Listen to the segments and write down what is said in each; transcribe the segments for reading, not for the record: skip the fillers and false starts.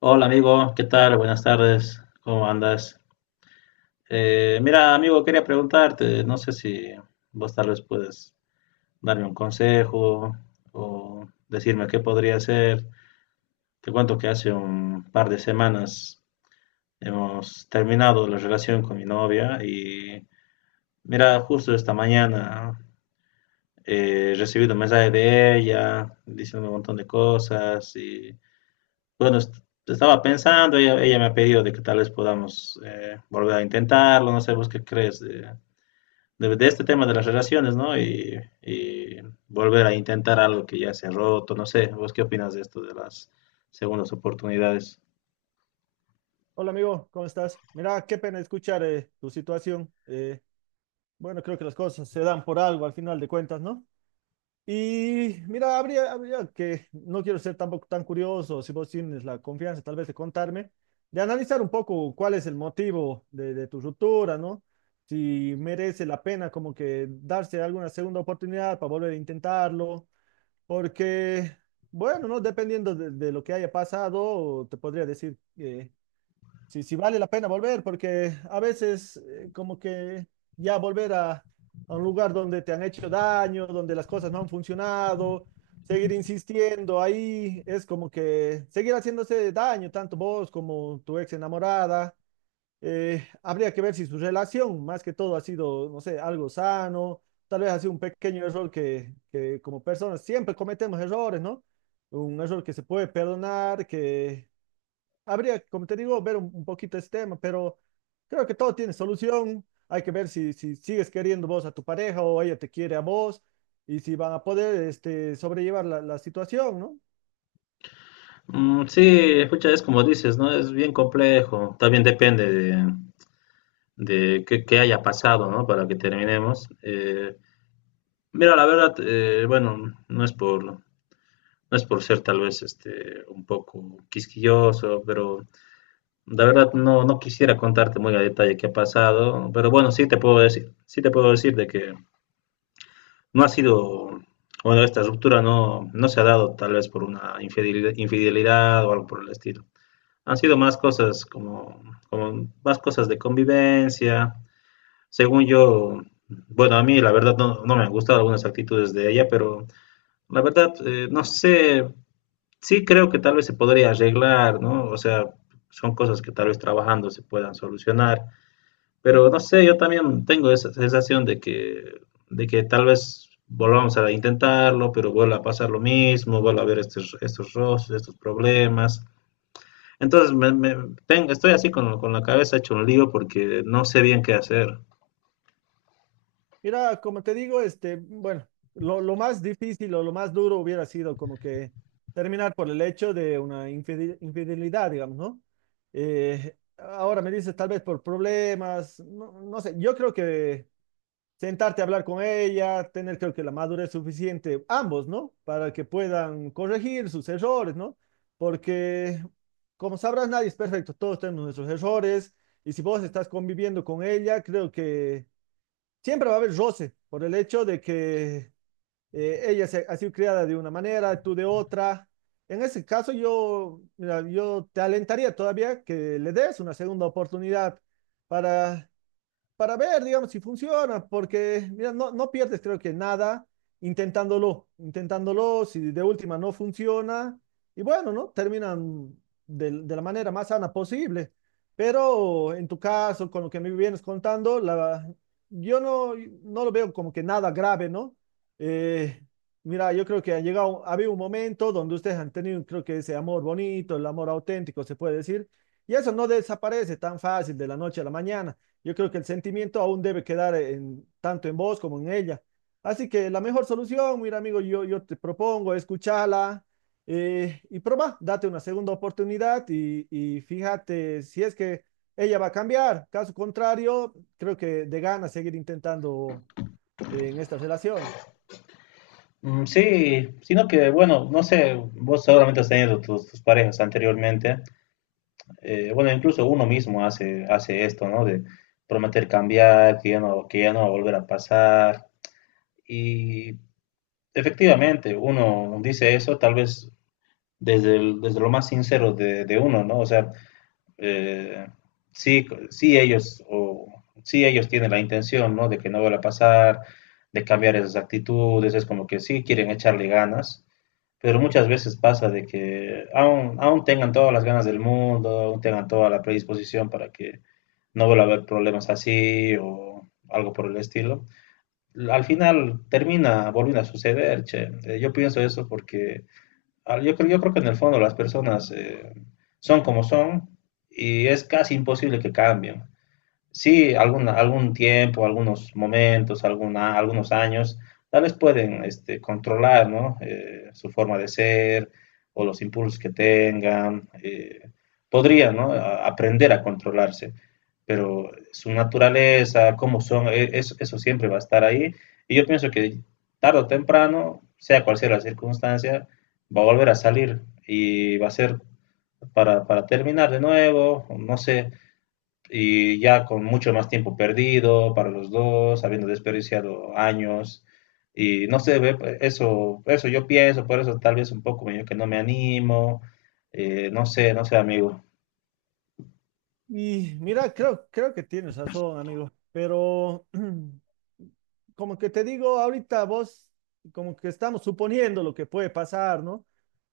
Hola amigo, ¿qué tal? Buenas tardes, ¿cómo andas? Mira amigo, quería preguntarte, no sé si vos tal vez puedes darme un consejo o decirme qué podría hacer. Te cuento que hace un par de semanas hemos terminado la relación con mi novia y mira, justo esta mañana he recibido un mensaje de ella diciendo un montón de cosas y bueno, estaba pensando, ella me ha pedido de que tal vez podamos volver a intentarlo, no sé vos qué crees de este tema de las relaciones, ¿no? Y volver a intentar algo que ya se ha roto, no sé, vos qué opinas de esto de las segundas oportunidades. Hola amigo, ¿cómo estás? Mira, qué pena escuchar tu situación. Bueno, creo que las cosas se dan por algo al final de cuentas, ¿no? Y mira, habría que, no quiero ser tampoco tan curioso, si vos tienes la confianza tal vez de contarme, de analizar un poco cuál es el motivo de tu ruptura, ¿no? Si merece la pena como que darse alguna segunda oportunidad para volver a intentarlo, porque, bueno, ¿no? Dependiendo de lo que haya pasado, te podría decir que si vale la pena volver, porque a veces como que ya a un lugar donde te han hecho daño, donde las cosas no han funcionado, seguir insistiendo ahí es como que seguir haciéndose daño, tanto vos como tu ex enamorada. Habría que ver si su relación, más que todo, ha sido, no sé, algo sano, tal vez ha sido un pequeño error que como personas siempre cometemos errores, ¿no? Un error que se puede perdonar, que habría, como te digo, ver un poquito este tema, pero creo que todo tiene solución. Hay que ver si sigues queriendo vos a tu pareja o ella te quiere a vos, y si van a poder este, sobrellevar la situación, ¿no? Mm, sí, escucha, es como dices, ¿no? Es bien complejo, también depende de qué haya pasado, ¿no? Para que terminemos. Mira, la verdad, bueno, no es por... No es por ser tal vez este, un poco quisquilloso, pero la verdad no quisiera contarte muy a detalle qué ha pasado, pero bueno, sí te puedo decir de que no ha sido, bueno, esta ruptura no se ha dado tal vez por una infidelidad o algo por el estilo. Han sido más cosas como, como más cosas de convivencia. Según yo, bueno, a mí la verdad no me han gustado algunas actitudes de ella, pero la verdad no sé, sí, creo que tal vez se podría arreglar, ¿no? O sea, son cosas que tal vez trabajando se puedan solucionar, pero no sé, yo también tengo esa sensación de que tal vez volvamos a intentarlo, pero vuelva a pasar lo mismo, vuelva a haber estos roces, estos problemas. Entonces, estoy así con la cabeza hecho un lío porque no sé bien qué hacer. Mira, como te digo, este, bueno, lo más difícil o lo más duro hubiera sido como que terminar por el hecho de una infidelidad, digamos, ¿no? Ahora me dices tal vez por problemas, no sé, yo creo que sentarte a hablar con ella, tener creo que la madurez suficiente, ambos, ¿no? Para que puedan corregir sus errores, ¿no? Porque, como sabrás, nadie es perfecto, todos tenemos nuestros errores, y si vos estás conviviendo con ella, creo que siempre va a haber roce por el hecho de que ella se, ha sido criada de una manera, tú de otra. En ese caso, yo, mira, yo te alentaría todavía que le des una segunda oportunidad para para ver, digamos, si funciona, porque, mira, no pierdes creo que nada intentándolo, si de última no funciona, y bueno, ¿no? Terminan de la manera más sana posible. Pero en tu caso, con lo que me vienes contando, la, yo no, no lo veo como que nada grave, ¿no? Eh, mira, yo creo que ha llegado, ha habido un momento donde ustedes han tenido, creo que ese amor bonito, el amor auténtico, se puede decir, y eso no desaparece tan fácil de la noche a la mañana. Yo creo que el sentimiento aún debe quedar en, tanto en vos como en ella. Así que la mejor solución, mira amigo, yo te propongo escucharla y probar, date una segunda oportunidad y fíjate si es que ella va a cambiar. Caso contrario, creo que de ganas seguir intentando en esta relación. Mm, sí, sino que, bueno, no sé, vos seguramente has tenido tus parejas anteriormente. Bueno, incluso uno mismo hace esto, ¿no? De prometer cambiar, que ya no va a volver a pasar. Y efectivamente, uno dice eso tal vez desde lo más sincero de uno, ¿no? O sea, eh, sí, sí ellos, o, sí ellos tienen la intención, ¿no? De que no vuelva a pasar, de cambiar esas actitudes, es como que sí quieren echarle ganas, pero muchas veces pasa de que aún tengan todas las ganas del mundo, aún tengan toda la predisposición para que no vuelva a haber problemas así o algo por el estilo. Al final termina volviendo a suceder, che. Yo pienso eso porque yo creo que en el fondo las personas son como son y es casi imposible que cambien. Sí, algún, algún tiempo, algunos momentos, alguna, algunos años, tal vez pueden este, controlar, ¿no? Su forma de ser o los impulsos que tengan. Podrían, ¿no? Aprender a controlarse, pero su naturaleza, cómo son, eso, eso siempre va a estar ahí. Y yo pienso que tarde o temprano, sea cual sea la circunstancia, va a volver a salir y va a ser para terminar de nuevo, no sé, y ya con mucho más tiempo perdido para los dos, habiendo desperdiciado años. Y no sé, ve, eso yo pienso, por eso tal vez un poco medio que no me animo, no sé, amigo. Y mira, creo que tienes razón, amigo, pero como que te digo, ahorita vos, como que estamos suponiendo lo que puede pasar, ¿no?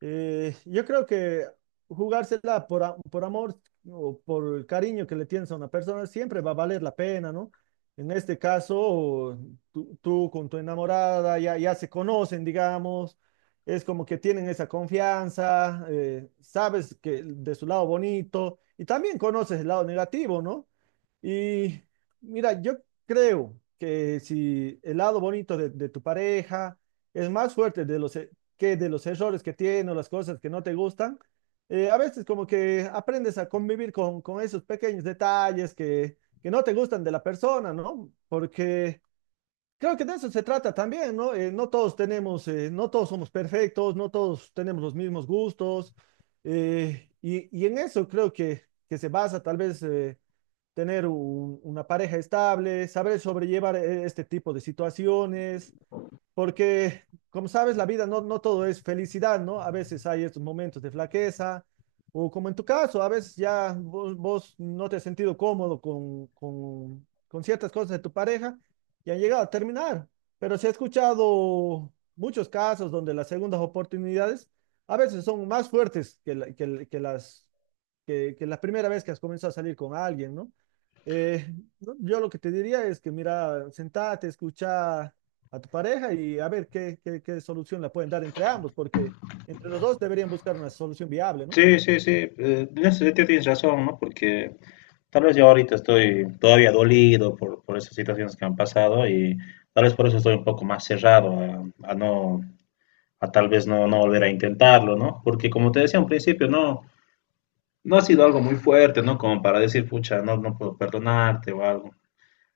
Yo creo que jugársela por amor o por el cariño que le tienes a una persona siempre va a valer la pena, ¿no? En este caso, tú con tu enamorada ya se conocen, digamos, es como que tienen esa confianza, sabes que de su lado bonito y también conoces el lado negativo, ¿no? Y mira, yo creo que si el lado bonito de tu pareja es más fuerte de los, que de los errores que tiene o las cosas que no te gustan, a veces como que aprendes a convivir con esos pequeños detalles que no te gustan de la persona, ¿no? Porque creo que de eso se trata también, ¿no? No todos tenemos, no todos somos perfectos, no todos tenemos los mismos gustos, y en eso creo que se basa tal vez tener una pareja estable, saber sobrellevar este tipo de situaciones, porque como sabes, la vida no, no todo es felicidad, ¿no? A veces hay estos momentos de flaqueza, o como en tu caso, a veces ya vos, vos no te has sentido cómodo con ciertas cosas de tu pareja y han llegado a terminar, pero se ha escuchado muchos casos donde las segundas oportunidades a veces son más fuertes que, que las que la primera vez que has comenzado a salir con alguien, ¿no? Eh, no, yo lo que te diría es que, mira, sentate, escucha a tu pareja y a ver qué, qué, qué solución la pueden dar entre ambos, porque entre los dos deberían buscar una solución viable, ¿no? Sí, sí, sí, en ese sentido tienes razón, ¿no? Porque tal vez yo ahorita estoy todavía dolido por esas situaciones que han pasado y tal vez por eso estoy un poco más cerrado a tal vez no volver a intentarlo, ¿no? Porque como te decía al principio, no, no ha sido algo muy fuerte, ¿no? Como para decir, pucha, no puedo perdonarte o algo.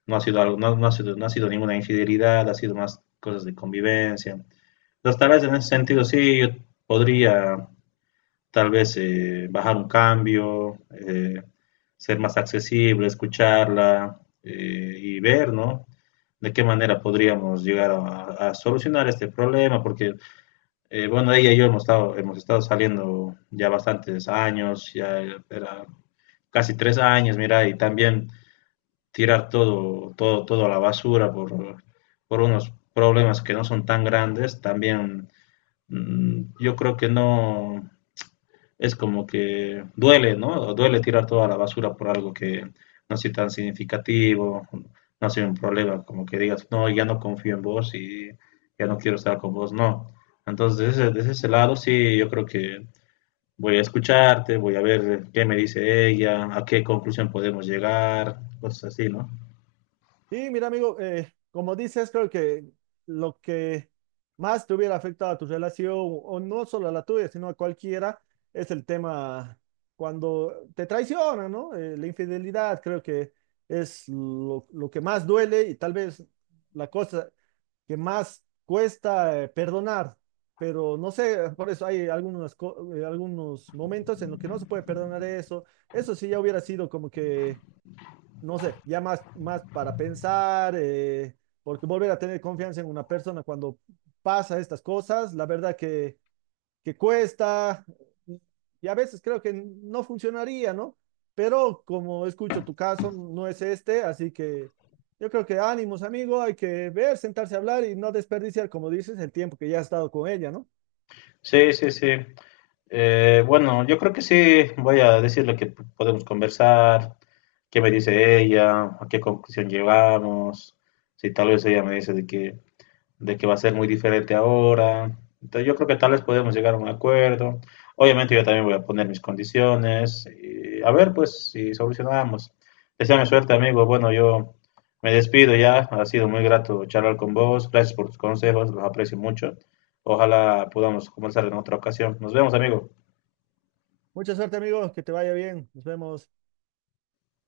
No ha sido algo, no ha sido ninguna infidelidad, ha sido más cosas de convivencia. Entonces, tal vez en ese sentido sí, yo podría tal vez bajar un cambio, ser más accesible, escucharla y ver, ¿no? De qué manera podríamos llegar a solucionar este problema, porque, bueno, ella y yo hemos estado saliendo ya bastantes años, ya era casi 3 años, mira, y también tirar todo a la basura por unos problemas que no son tan grandes, también mmm, yo creo que no, es como que duele, ¿no? Duele tirar toda la basura por algo que no sea tan significativo, no sea un problema, como que digas, no, ya no confío en vos y ya no quiero estar con vos, no. Entonces, desde ese lado, sí, yo creo que voy a escucharte, voy a ver qué me dice ella, a qué conclusión podemos llegar, cosas así, ¿no? Sí, mira, amigo, como dices, creo que lo que más te hubiera afectado a tu relación, o no solo a la tuya, sino a cualquiera, es el tema cuando te traicionan, ¿no? La infidelidad creo que es lo que más duele y tal vez la cosa que más cuesta perdonar, pero no sé, por eso hay algunos momentos en los que no se puede perdonar eso. Eso sí ya hubiera sido como que no sé, ya más para pensar, porque volver a tener confianza en una persona cuando pasa estas cosas, la verdad que cuesta y a veces creo que no funcionaría, ¿no? Pero como escucho tu caso, no es este, así que yo creo que ánimos, amigo, hay que ver, sentarse a hablar y no desperdiciar, como dices, el tiempo que ya has estado con ella, ¿no? Sí, sí, sí. Bueno, yo creo que sí, voy a decirle que podemos conversar, qué me dice ella, a qué conclusión llegamos, si tal vez ella me dice de que va a ser muy diferente ahora. Entonces yo creo que tal vez podemos llegar a un acuerdo. Obviamente yo también voy a poner mis condiciones y a ver pues si solucionamos. Deseame suerte amigo. Bueno, yo me despido ya. Ha sido muy grato charlar con vos. Gracias por tus consejos, los aprecio mucho. Ojalá podamos conversar en otra ocasión. Nos vemos amigo. Mucha suerte, amigo, que te vaya bien, nos vemos.